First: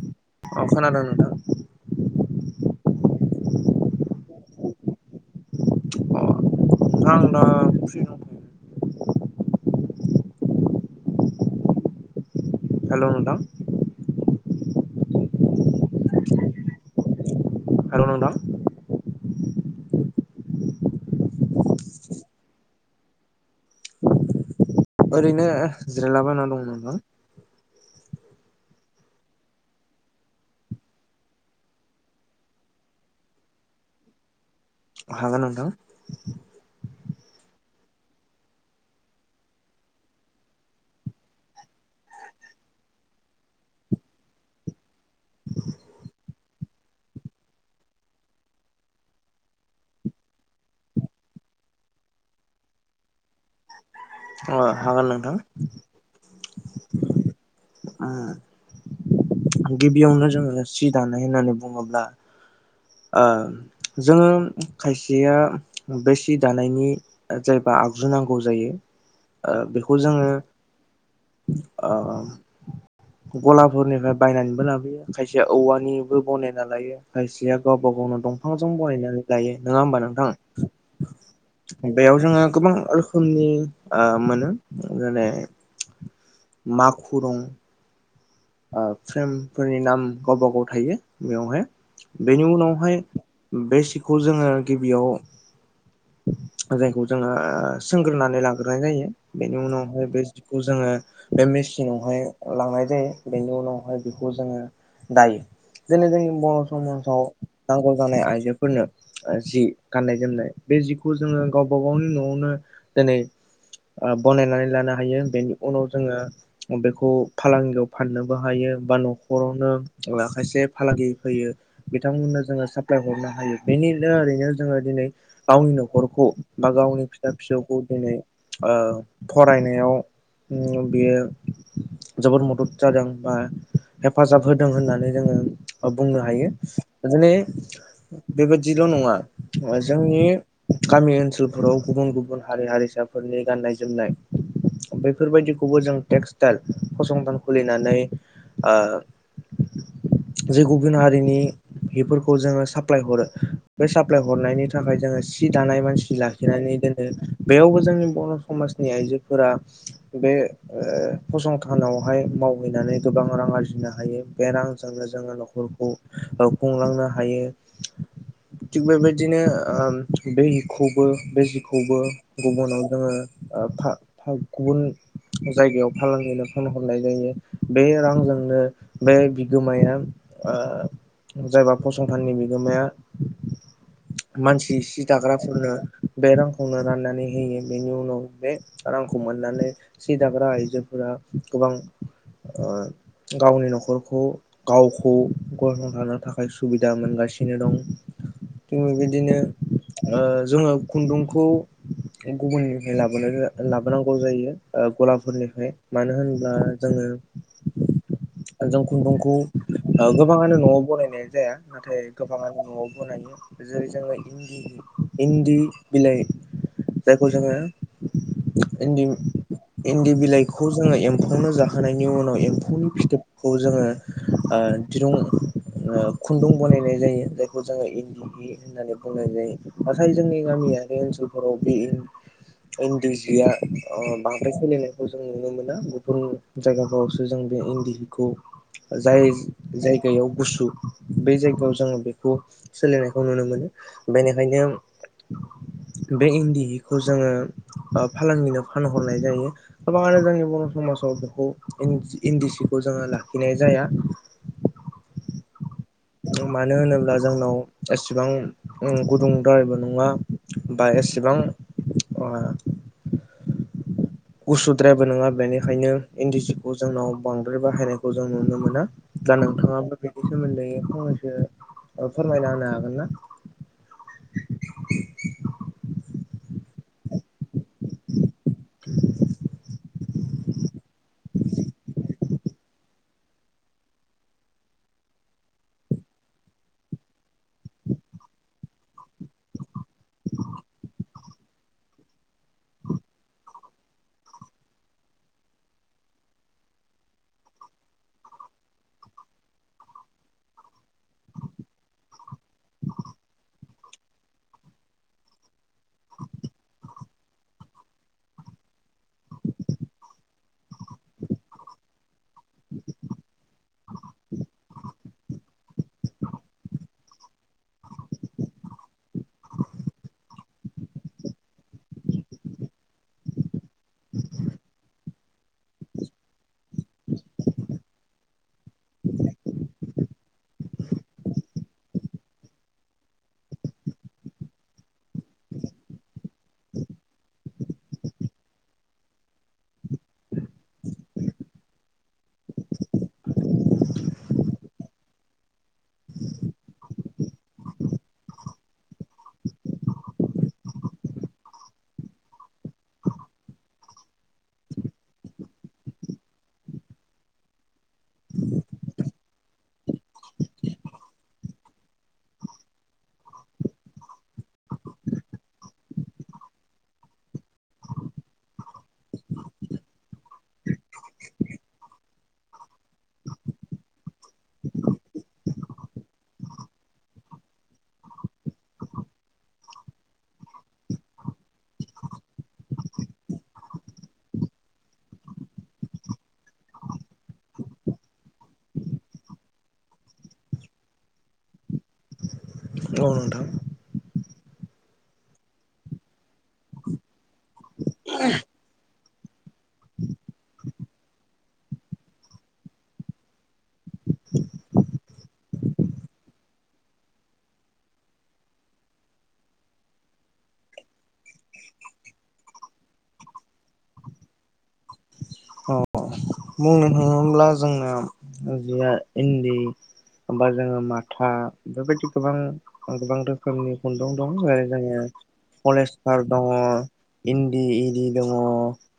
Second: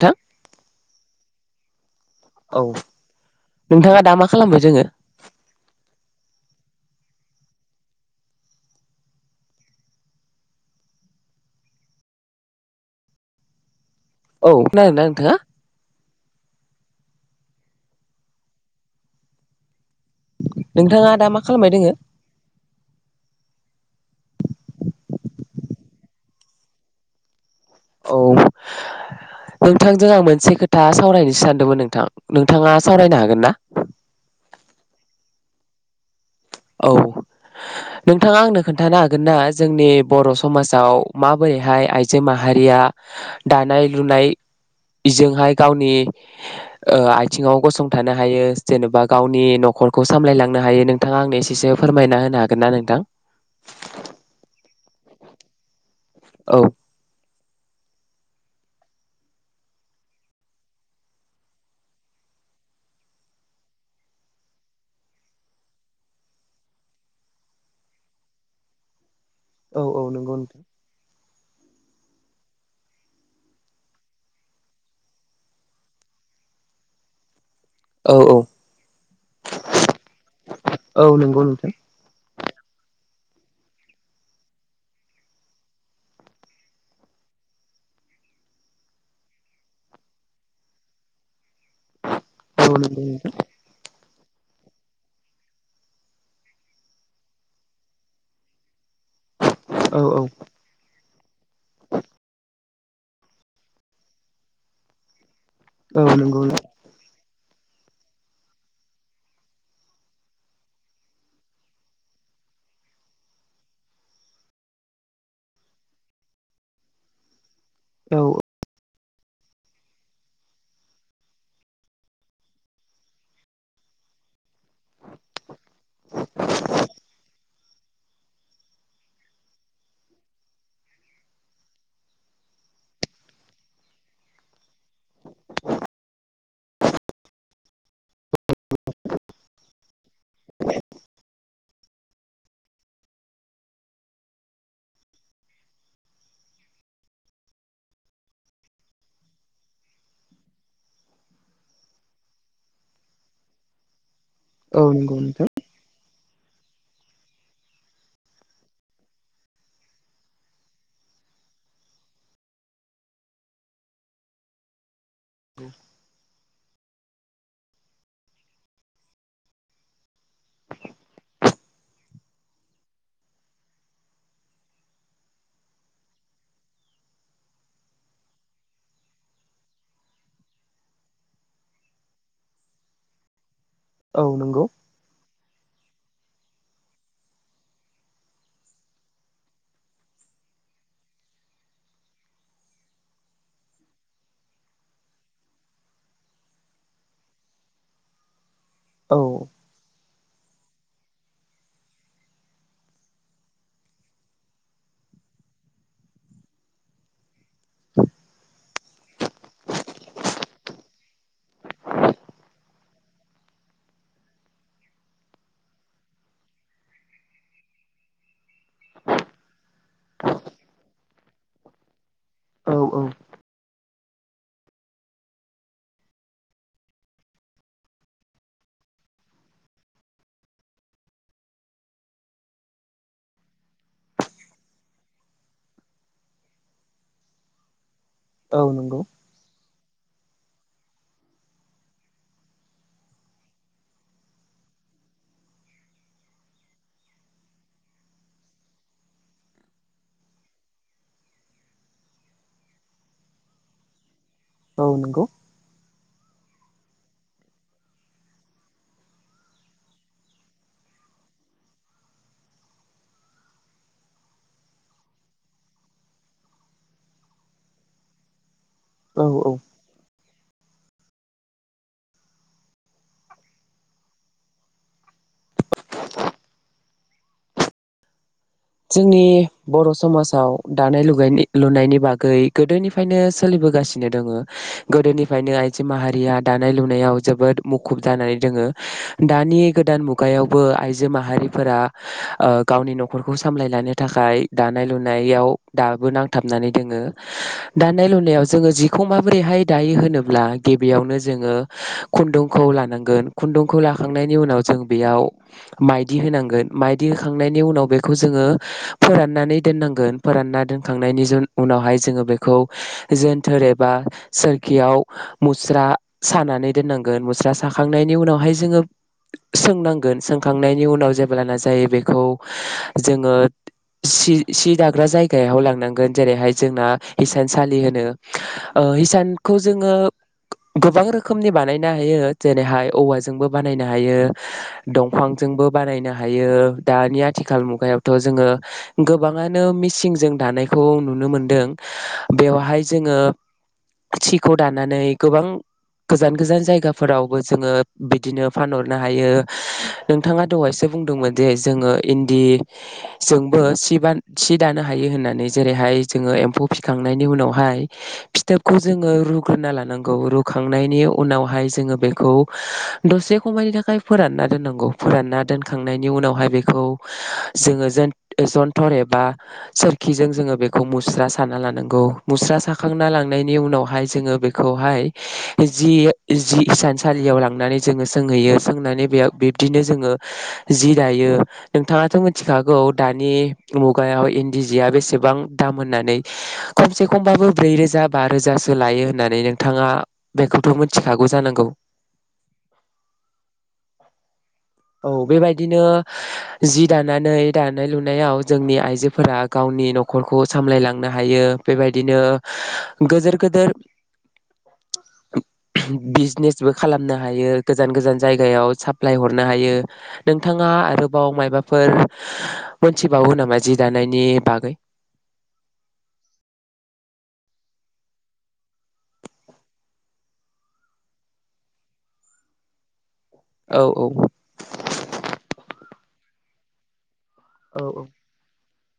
थां अ खोनादों नोंथां । औ नोंथाङा दा मा खालामो जोङो दा आं दा फ्रि दंथयो । हेल' मेडाम औ खोनादोंना नोंथाङा हेल' नोंथां नोंथाङा दा मा खालामबाय दोङो ओरैनो जिरायलाबायना दं नोंथां । औ नोंथांजों आं मोनसे खोथा सावरायनोसो सानदोंमोन नोंथां, नोंथाङा सावरायनो हागोन ना? हागोन नोंथां । औ नोंथाङा आंनो खोनथानो हागोन ना जोंनि बर' समाजाव माबोरैहाय आयजो माहारिया दानाय लुनाय बिजोंहाय गावनि ओ आयथिङाव गसंथानो हायो जेनेबा गावनि न'खरखौ सामलायलांनो हायो नोंथाङा आंनो एस एसे फोरमायना होनो हागोन ना नोंथां? ओ हागोन नोंथां। औ उम गिबियावनो जोङो सि दानाय होन्नानै बुङोब्ला ओ जोङो खायसेया बेसि दानायनि जायबा आगजु नांगौ जायो । ओ औ बेखौ औ जोङो नंगौ नोंथां ओ गलाफोरनिफ्राय बायनानैबो लाबोयो खायसेया औवानिबो बनायना लायो खायसेया गावबा औ गावनो औ दंफांजों बनायनानै गायो नङा होनबा औ नंगौ नोंथां नोंथां बेयाव जोङो गोबां रोखोमनि ओ मोनो जेरै माखु दं ओ फ्रेमफोरनि नाम गावबागाव थायो बेवहाय बेनि औ उनावहाय नंगौ नोंथां बेसिख बे खौ जोङो गिबियाव जायखौ जोङो सोंग्रोनानै लाग्रोनाय जायो। बेनि उनाव औ बे सिखौ जोङो बे मेसिनावहाय लांनाय जायो बेनि उनावहाय बेखौ जोङो दायो औ [inaudible] नंगौ बर' समासाव नांगौ जानाय आयजोफोरनो जि गाननाय जोमनाय बे जिखौ जोङो गावबा गावनि न'आवनो दिनै बनायनानै लानो हायो बेनि उनाव जोङो बेखौ फालांगियाव औ फाननोबो हायो बा न' न'खरावनो खायसे फालांगि फैयो बिथांमोननो जोङो साप्लाय हरनो हायो बेनिनो ओरैनो जोङो दिनै गावनि न'खरखौ बा गावनि फिसा फिसौ । खौ दिनै ओ फरायनायाव बियो जोबोद मदद जादों बा हेफाजाब होदों होननानै जोङो बुंनो हायो । दिनै बेबादिल' नङा जोंनि गामि ओनसोलफोराव गुबुन गुबुन हारि हारिसाफोरनि गान्नाय जोमनाय बेैफोरबायदिखौबो जों टेक्सटाइल फसंथान खुलिनानै ओ जि गुबुन हारिनि हिफोरखौ जोङो साप्लाय हरो बे प्लाय हरनायनि औ थाखाय नंगौ जोङो नोंथां सि दालाय मानसि लाखिनानै दोनो बेयावबो जोंनि बर' समाजनि आइजोफोरा बे ओ फसंथानावहाय मावहैनानै गोबां रां आरजिनो हायो बे रांजोंनो जोङो न'खरखौ औ खुंलांनो हायो थिग बेबायदिनो ओ बै हिखौबो बै जिखौबो गुबुनाव जोङो ओ फा फा गुबुन जायगायाव फालांगिनो फनहरनाय जायो बे रांजोंनो बे बिगोमाया ओ जायबा फसंथाननि बिगोमाया औ नंगौ मानसि सि फोरनो बे रांखौनो राननानै होयो बेनि उनाव बे रांखौ मोननानै सि दाग्रा आइजोफोरा गोबां ओ गावनि न'खरखौ गावखौ गसंथानो थाखाय सुबिदा मोनगासिनो दं उम औ बिदिनो ओ जोङो खुन्दुंखौ गुबुननिफ्राय लाबोनाय जा लाबोनांगौ जायो ओ गलाफोरनिफ्राय मानो होनब्ला जोङो जों खुन्दुंखौ गोबाङानो न'आव बनायनाय जाया नाथाय गोबाङानो न'आव बनायो जेरै जोङो इन्दि हि इन्दि बिलाइ जायखौ जोङो इन्दि इन्दि बिलाइखौ जोङो एम्फौनो जाहोनायनि उनाव एम औ फौनि औ फिथोबखौ जोङो ओ दिरुं ओ खुन्दुं बनायनाय जायो जायखौ जोङो इन्दि हि होननानै बुंनाय जायो नाथाय जोंनि गामियारि ओनसोलफोराव बेयो इन्दि जिया ओ बांद्राय सोलिनायखौ जों नुनो मोना गुबुन जायगाफोरावसो जों बे इन्दि हि खौ औ नंगौ जाय जाय याव गुसु बेै जायगायाव जोङो बेखौ सोलिनायखौ नुनो मोनो बेनि खायनो बे इन्दि हिखौ जोङो फालांगिनो फानहरनाय जायो गोबाङानो जोंनि बर' समाजाव बेखौ इन्दि इन्दि सिखौ जोङो लाखिनाय जाया। औ नंगौ मानो होनोब्ला जोंनाव एसेबां उम गुदुंद्रायबो नङा बा एसेबां अ गुसुद्रायबो नङा बेनिखायनो इन्दि सिखौ जोंनाव बांद्राय बाहायनायखौ जों नुनो मोना औ दा औ नोंथाङाबो बे बेनि सोमोन्दै फंनैसो ओ फोरमायना होनो हागोन ना जोंनि बर' समाज औ दानाय लुगायनि लुनायनि बागै गोदोनिफ्रायनो सोलिबोगासिनो दोङो गोदोनिफ्रायनो आइजो माहारिया दानाय लुनायाव जोबोद मुखुब जानानै दोङो दानि गोदान मुगायावबो आइजो माहारिफोरा ओ गावनि न'खर खौ सामलायलानो थाखाय दानाय लुनायाव दाबो नांथाबनानै दोङो दानाय लुनायाव जोङो जिखौ माबोरैहाय दायो होनोब्ला गिबियावनो जोङो खुन्दुंखौ लानांगोन खुन्दुंखौ लाखांनायनि उनाव जों बेयाव माइदि होनांगोन माइदि होखांनायनि उनाव बेख खौ जोङो फोराननानै दोननांगोन फोरानना दोनखांनायनि जोन उनावहाय जोङो बे खौ जोनथोर एबा सोरखियाव मुस्रा सानानै दोननां गोन मुस्रा साखांनायनि उनावहाय जोङो सोंनांगोन सोंखांनायनि उनाव जेब्लाना जायो बेखौ जोङो सि सि दाग्रा जाय गायाव लांनांगोन जेरैहाय जोंना हिसानसालि होनो ओ हिसानखौ जोङो गोबां रोखोमनि बानायनो हायो जेरैहाय औवाजोंबो बानायनो हायो दंफांजोंबो बानायनो हायो दानि आथिखाल मु गायावथ' जोङो गोबाङानो मिसिंजों दानायखौ नुनो मोनदों बेवहाय जोङो सिखौ दानानै गोबां गोजान गोजान जायगाफोरावबो जोङो बिदिनो फानहरनो हायो नोंथाङा दहायसो बुंदोंमोन जे जोङो इन्दि जोंबो सि बा सि दानो हायो होननानै जेरैहाय जोङो एम्फौ फिखांनायनि उनावहाय फिथोबखौ जोङो रुग्रोना लानांगौ रुखांनायनि उनावहाय जोङो बेखौ दसे खमायनि थाखाय फोरानना दोननांगौ फोरानना दोनखांनायनि उनावहाय बेखौ जोङो जोन जन्थर एबा सोरखिजों जोङो बेखौ मुस्रा साना लानांगौ मुस्रा साखांना लांनायनि उनावहाय जोङो बेखौहाय जि जि हिसानसालियाव लांनानै जोङो सोंहैयो सोंनानै बेयाव बिब्दिनो जोङो जि दायो नोंथाङाथ' मो मिथिखागौ दानि मुगायाव इन्दि जिया बेसेबां दाम होननानै खमसे खमबाबो ब्रै रोजा बा रोजासो लायो होननानै नोंथाङा बेखौथ मिनथिखागौ जानांगौ औनोंथां औ बेबायदिनो जि दानो नानै दानाय लुनायाव जोंनि आइजो फोरा गावनि नखरखौ सामलायलांनो हायो बेबायदिनो गोदोर गोदोर बिजिनेसबो खालामनो हायो गोजान गोजान जायगायाव साप्लाय हरनो हायो नोंथाङा आरोबाव मायबा फोर मोनथिबावो नामा जि दानायनि बागै। अ बुंनो थाङोब्ला जोंना जिया इन्दि बा जोङो माथा बेबायदि गोबां गोबांथार फोरनि औ औ खुन्दुं दं जेरै- जोङो फलेज फोर दङ। इन्दि औ औ इरि दङ।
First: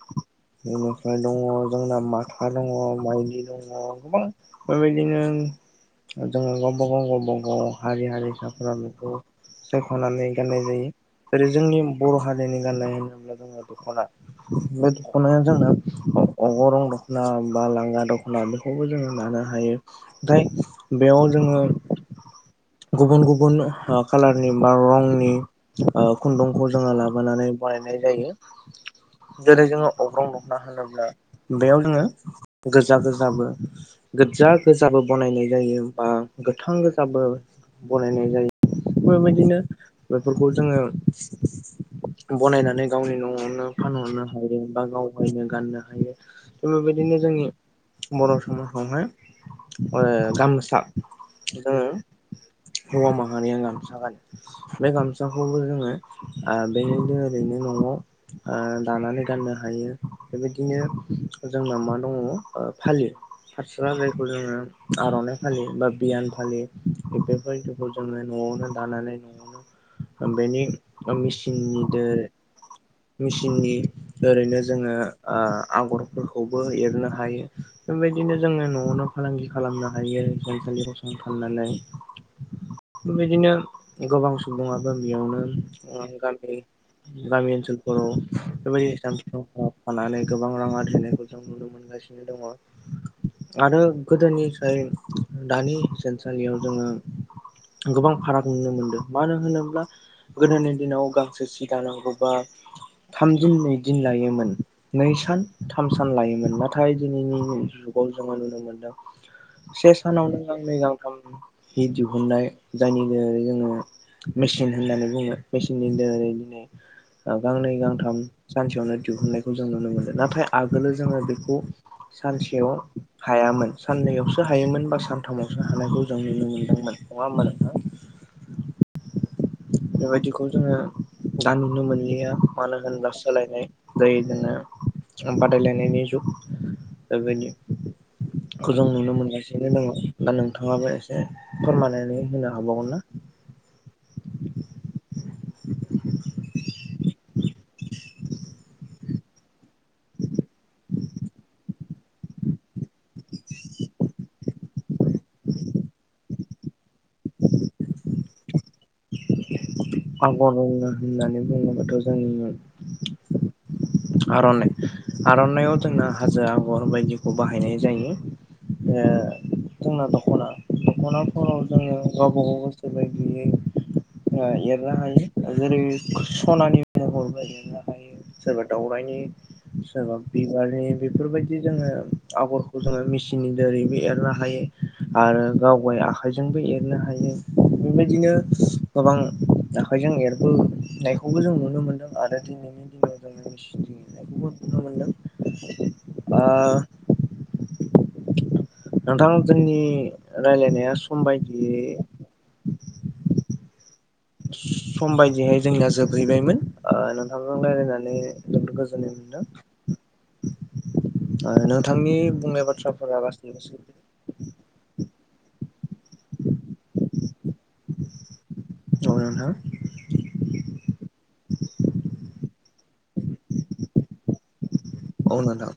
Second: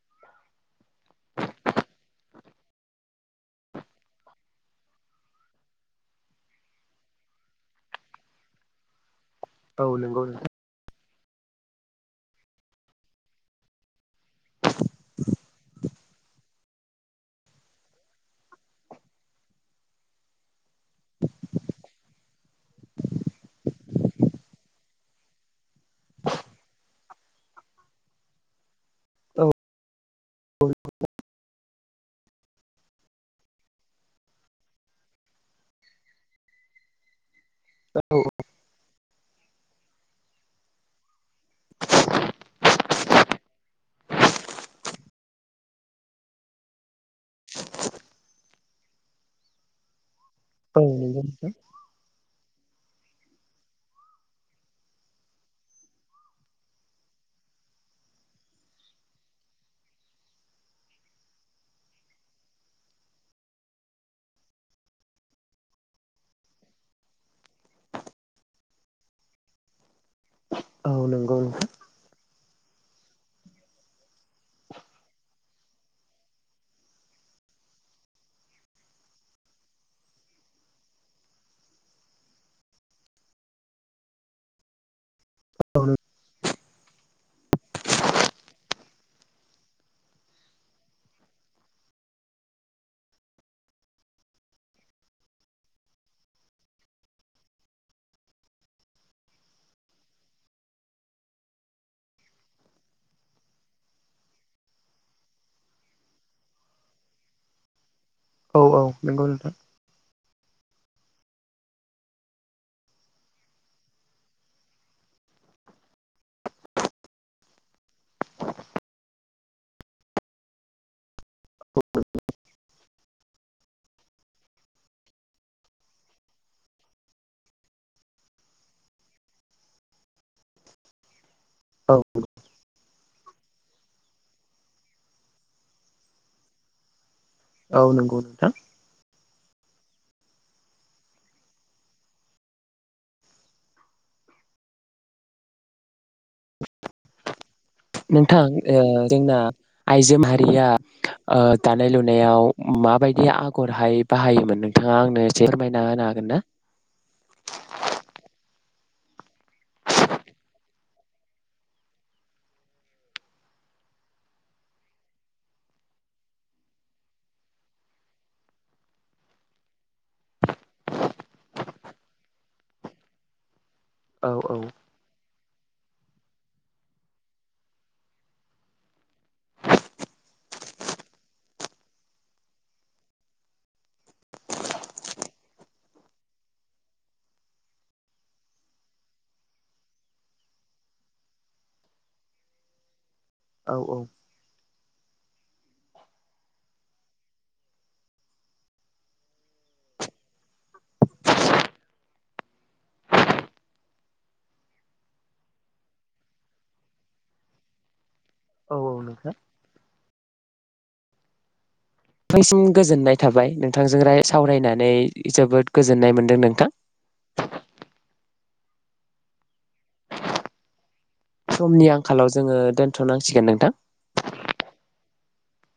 [unintelligible] दङ जोंना माथा दङ माइदि दङ गोबां बेबायदिनो जोङो गावबा गाव गावबा गाव हारि हारिसाफोरा बेखौ औ नंगौ सायखनानै नोंथां। गाननाय जायो जेरै जोंनि बर' हारिनि गाननाय होनोब्ला जोङो दख'ना बे दख'नाया जोंना अगरं दखना बा लांगा दखना बेखौबो जोङो लानो हायो नथाय बेयाव जोंङो गुबुन गुबुन खालारनि बा रंनि [inaudible] ओ खुन्दुंखौ जोङो ला नानै बानायनाय जायो औ जेरै जोङो अब्रं मा होनोब्ला बेयाव जोङो गोजा गोजाबो गोजा गोजाबो बनायनाय जायो बा गोथां गोजाबो बनायनाय जायो। बेफोरबायदिनो बेफोरखौ जोंङो बनायनानै गावनि न'आवनो फानहरनो हायो बा गाव नो गाननो हायो बिदिनो जोंनि बर' समाव [unintelligible] गामसा औ नंगौ नोंथां जोंङो हौवा माहारिया गामसा गानो। बे गामसाखौबो जोङो ओ बेदिनो ओरैनो न'आव ओ दानानै गाननो हायो। बेबायदिनो जोंनाव मा दङ ओ फालि फारस्रा जायखौ जोंङो आरनाइ फालियो बा बियान फालि बेफोरबायदिखौ जोंङो नआवनो दानानै नआवनो ओ बेनि औ नंगौ मेचिननि [unintelligible] मेचिननि ओरैनो जोङो ओ आगरफोरखौबो एरनो हायो। बेबायदिनो जोङो न'आवनो फालांगि खालामनो हायो। हिसानसालि फसंथाननानै बेबायदिनो गोबां सुबुङा गामियावनो नोंथां ओ गामि ग्रामि ओनसोलफोराव बेबायदि औ ओ फानानै गोबां रां आरिनायखौ जों नुनो मोनगासिनो दङ। आरो गोदोनिफ्राय दानि हिनसालियाव जोङो गोबां फाराग नुनो मोनदों। मानो होनोब्ला गोदोनि दिनाव गांसे सि दानांगौ बा थामदिन नैदि दिन लायोमोन नै सान थाम सान लायोमोन। नाथाय दिनैनि औ जोंङो नुनो औ नों औ औ मोनदों नंगौ नोंथां। से सानावनो गांनै गांथाम हि दिहुननाय जायनि जोहै जोंङो मेसिन होननानै बुङो मेसिननि दारोयै दिनै गांनै गांथाम सानसेयावनो दिहुननायखौ जों नुनोमोनो। नाथाय आगोलो जोंङो बेखौ सानसेयाव हायामोन साननैयावसो हायोमोन। बा सानथामावसो हानायखौ जों नुनो मोनदोंमोन। नङा होमबा नोंथां? बेबायदिखौ जोङो दा नुनो औ मोनलिया मानो होनब्ला सोलायनाय दैहोनो बादायलायनायनि जुग औ नंगौ नोंथां बेबायदिखौ जों नुनो मोनगासि [unintelligible] नो दङ दा नोंथाङाबो एसे फोरमायनानै होनो हाबावगोन ना? नोंथां जोंना आइजो माहारिया दानाय लुनायाव माबायदि आगरहाय बाहायोमोन नोंथाङा आंनो एसे फोरमायना होनो हागोन ना? आगर होननानै बुङोबाथ' जोंनि आर'नाइ आर'नाइआव जोंना हाजो आगर बायदिखौ बाहायनाय जायो जोंना दख'ना दख'नाफोराव जोङो गावबा गाव गोसो बायदियै औ ओ औ एरनो जेरै सनानि महरबो एरनो हायो सोरबा दाउरायनि सोरबा बिबारनि बेफोरबायदि जोङो आगरखौ जोङो मेचिननि दारैबो एरनो हायो आरो गावगाय आखाइजोंबो एरनो हायो बेबायदिनो गोबां आखाइजों एरबोनायखौबो जों नुनो मोन्दों आरो दिनैनि दिनाव [unintelligible] औ नुनो मोनदों बा नोंथां जोंनि रायलायनाया सम बायदियै सम बायदियै जोंनिया जोबहैबायमोन ओ नोंथांजों रायलायनानै औ जोबोद औ गोजोन नोंथां। [unintelligible] मानोना नसिम गोजोननाय थाबाय नोंथांजों सैथो सावरायनानै जोबोद गोजोननाय मोनदों नोंथां औ नोंथां समनि आंखालाव जोङो दोनथ' नांसिगोन नोंथां । औ नोंथां।